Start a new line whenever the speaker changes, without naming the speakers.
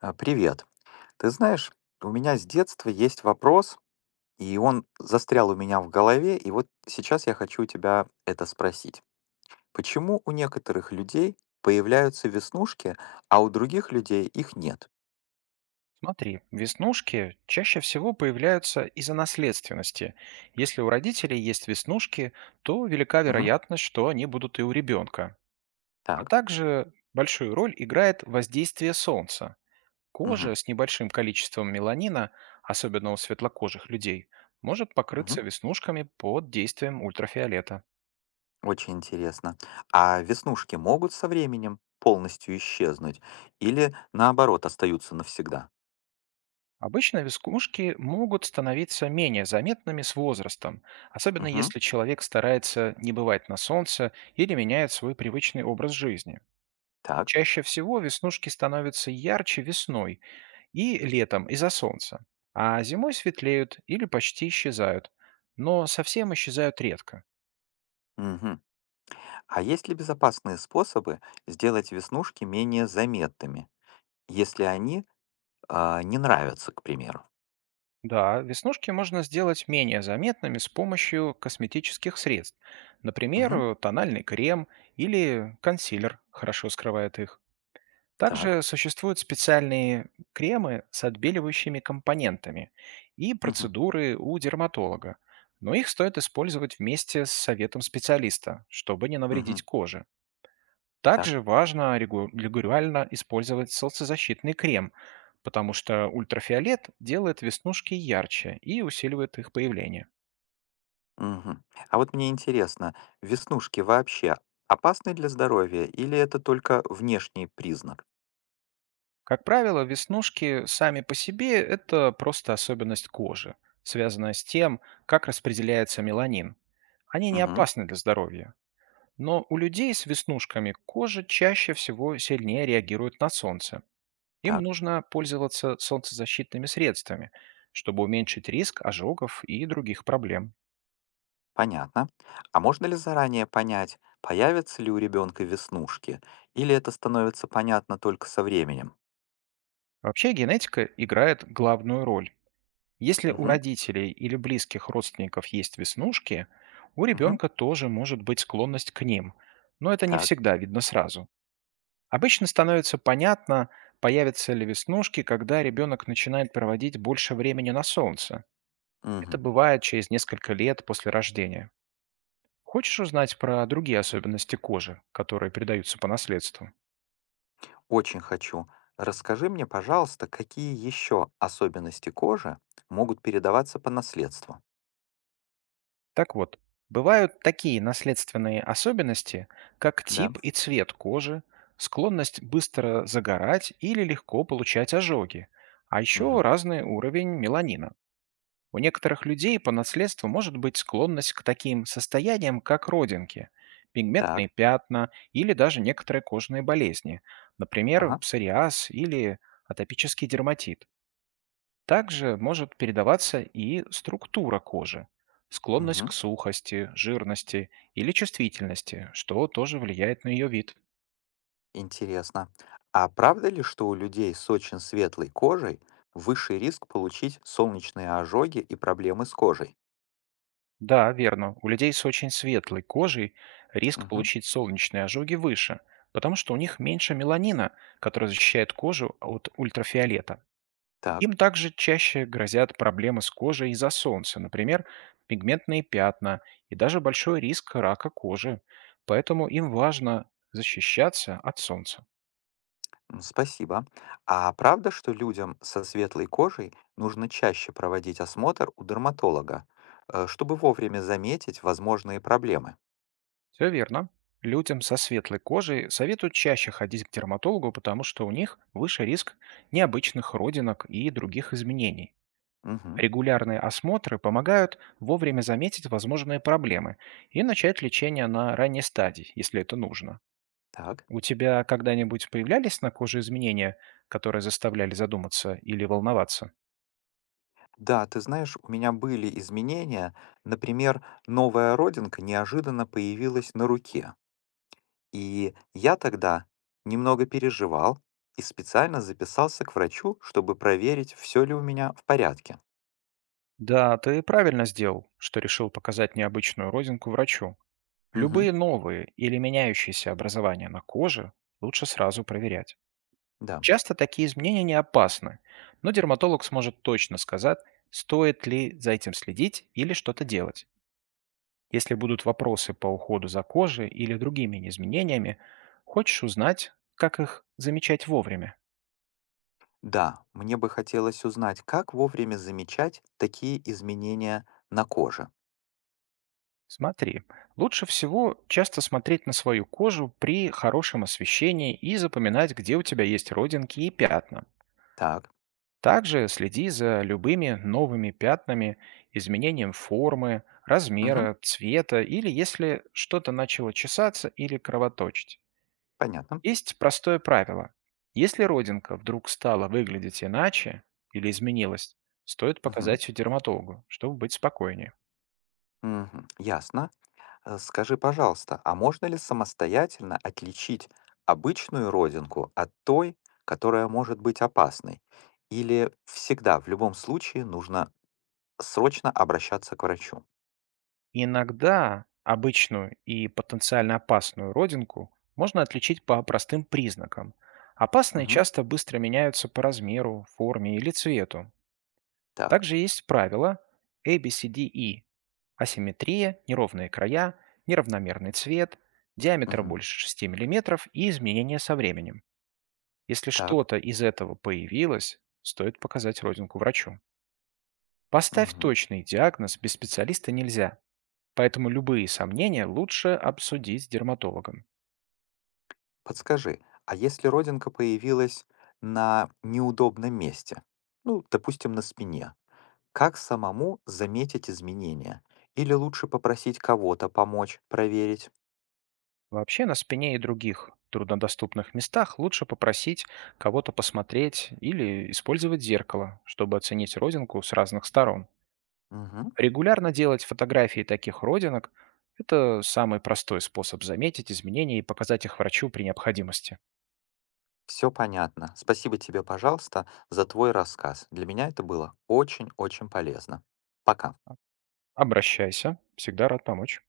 Привет. Ты знаешь, у меня с детства есть вопрос, и он застрял у меня в голове, и вот сейчас я хочу у тебя это спросить. Почему у некоторых людей появляются веснушки, а у других людей их нет?
Смотри, веснушки чаще всего появляются из-за наследственности. Если у родителей есть веснушки, то велика
Мгм.
вероятность, что они будут и у ребенка. А
Так.
также большую роль играет воздействие солнца. Кожа
Мгм.
с небольшим количеством меланина, особенно у светлокожих людей, может
Мгм.
покрыться веснушками под действием ультрафиолета.
Очень интересно. А веснушки могут со временем полностью исчезнуть или наоборот остаются навсегда?
Обычно веснушки могут становиться менее заметными с возрастом, особенно
Мгм.
если человек старается не бывать на солнце или меняет свой привычный образ жизни.
Так.
Чаще всего веснушки становятся ярче весной и летом из-за солнца, а зимой светлеют или почти исчезают, но совсем исчезают редко.
Мгм. А есть ли безопасные способы сделать веснушки менее заметными? Если они, не нравятся, к примеру.
Да, веснушки можно сделать менее заметными с помощью косметических средств. Например,
Мгм.
тональный крем или консилер хорошо скрывает их.
Так.
Также существуют специальные кремы с отбеливающими компонентами и
Мгм.
процедуры у дерматолога, но их стоит использовать вместе с советом специалиста, чтобы не навредить
Мгм.
коже.
Так.
Также важно регулярно использовать солнцезащитный крем, потому что ультрафиолет делает веснушки ярче и усиливает их появление.
Мгм. А вот мне интересно, веснушки вообще опасны для здоровья или это только внешний признак?
Как правило, веснушки сами по себе — это просто особенность кожи, связанная с тем, как распределяется меланин. Они не
Мгм.
опасны для здоровья, но у людей с веснушками кожа чаще всего сильнее реагирует на солнце. Им
Так.
нужно пользоваться солнцезащитными средствами, чтобы уменьшить риск ожогов и других проблем.
Понятно. А можно ли заранее понять, появятся ли у ребенка веснушки или это становится понятно только со временем?
Вообще генетика играет главную роль. Если у
Мгм.
родителей или близких родственников есть веснушки, у
Мгм.
ребенка тоже может быть склонность к ним, но это не
Так.
всегда видно сразу. Обычно становится понятно, появятся ли веснушки, когда ребенок начинает проводить больше времени на солнце.
Мгм.
Это бывает через несколько лет после рождения. Хочешь узнать про другие особенности кожи, которые передаются по наследству?
Очень хочу. Расскажи мне, пожалуйста, какие еще особенности кожи могут передаваться по наследству?
Так вот, бывают такие наследственные особенности, как
Да.
тип и цвет кожи, склонность быстро загорать или легко получать ожоги, а еще
Мгм.
разный уровень меланина. У некоторых людей по наследству может быть склонность к таким состояниям, как родинки,
Так.
пигментные пятна или даже некоторые кожные болезни, например,
Ага.
псориаз или атопический дерматит. Также может передаваться и структура кожи, склонность
Мгм.
к сухости, жирности или чувствительности, что тоже влияет на ее вид.
Интересно. А правда ли, что у людей с очень светлой кожей высший риск получить солнечные ожоги и проблемы с кожей?
Да, верно, у людей с очень светлой кожей риск
Мгм.
получить солнечные ожоги выше, потому что у них меньше меланина, который защищает кожу от ультрафиолета.
Так.
Им также чаще грозят проблемы с кожей из-за солнца, например, пигментные пятна и даже большой риск рака кожи. Поэтому им важно защищаться от солнца.
Спасибо. А правда, что людям со светлой кожей нужно чаще проводить осмотр у дерматолога, чтобы вовремя заметить возможные проблемы?
Все верно. Людям со светлой кожей советуют чаще ходить к дерматологу, потому что у них выше риск необычных родинок и других изменений.
Мгм.
Регулярные осмотры помогают вовремя заметить возможные проблемы и начать лечение на ранней стадии, если это нужно.
Так.
У тебя когда-нибудь появлялись на коже изменения, которые заставляли задуматься или волноваться?
Да, ты знаешь, у меня были изменения. Например, новая родинка неожиданно появилась на руке. И я тогда немного переживал и специально записался к врачу, чтобы проверить, все ли у меня в порядке.
Да, ты правильно сделал, что решил показать необычную родинку врачу.
Мгм.
Любые новые или меняющиеся образования на коже лучше сразу проверять.
Да.
Часто такие изменения не опасны, но дерматолог сможет точно сказать, стоит ли за этим следить или что-то делать. Если будут вопросы по уходу за кожей или другими изменениями, хочешь узнать, как их замечать вовремя?
Да, мне бы хотелось узнать, как вовремя замечать такие изменения на коже.
Смотри, лучше всего часто смотреть на свою кожу при хорошем освещении и запоминать, где у тебя есть родинки и пятна.
Так.
Также следи за любыми новыми пятнами, изменением формы,
Мгм.
размера, цвета или если что-то начало чесаться или кровоточить.
Понятно.
Есть простое правило. Если родинка вдруг стала выглядеть иначе или изменилась, стоит
Мгм.
показать ее дерматологу, чтобы быть спокойнее.
Мгм. Ясно. Скажи, пожалуйста, а можно ли самостоятельно отличить обычную родинку от той, которая может быть опасной? Или всегда, в любом случае, нужно срочно обращаться к врачу?
Иногда обычную и потенциально опасную родинку можно отличить по простым признакам. Опасные
Мгм.
часто быстро меняются по размеру, форме или цвету.
Так.
Также есть правила A B C D ABCDE — асимметрия, неровные края, неравномерный цвет, диаметр
Мгм.
больше 6 мм и изменения со временем. Если
Так.
что-то из этого появилось, стоит показать родинку врачу. Поставь
Мгм.
точный диагноз без специалиста нельзя, поэтому любые сомнения лучше обсудить с дерматологом.
Подскажи, а если родинка появилась на неудобном месте, ну, допустим, на спине, как самому заметить изменения? Или лучше попросить кого-то помочь проверить?
Вообще на спине и других труднодоступных местах лучше попросить кого-то посмотреть или использовать зеркало, чтобы оценить родинку с разных сторон.
Мгм.
Регулярно делать фотографии таких родинок — это самый простой способ заметить изменения и показать их врачу при необходимости.
Все понятно. Спасибо тебе, пожалуйста, за твой рассказ. Для меня это было очень-очень полезно. Пока.
Обращайся, всегда рад помочь.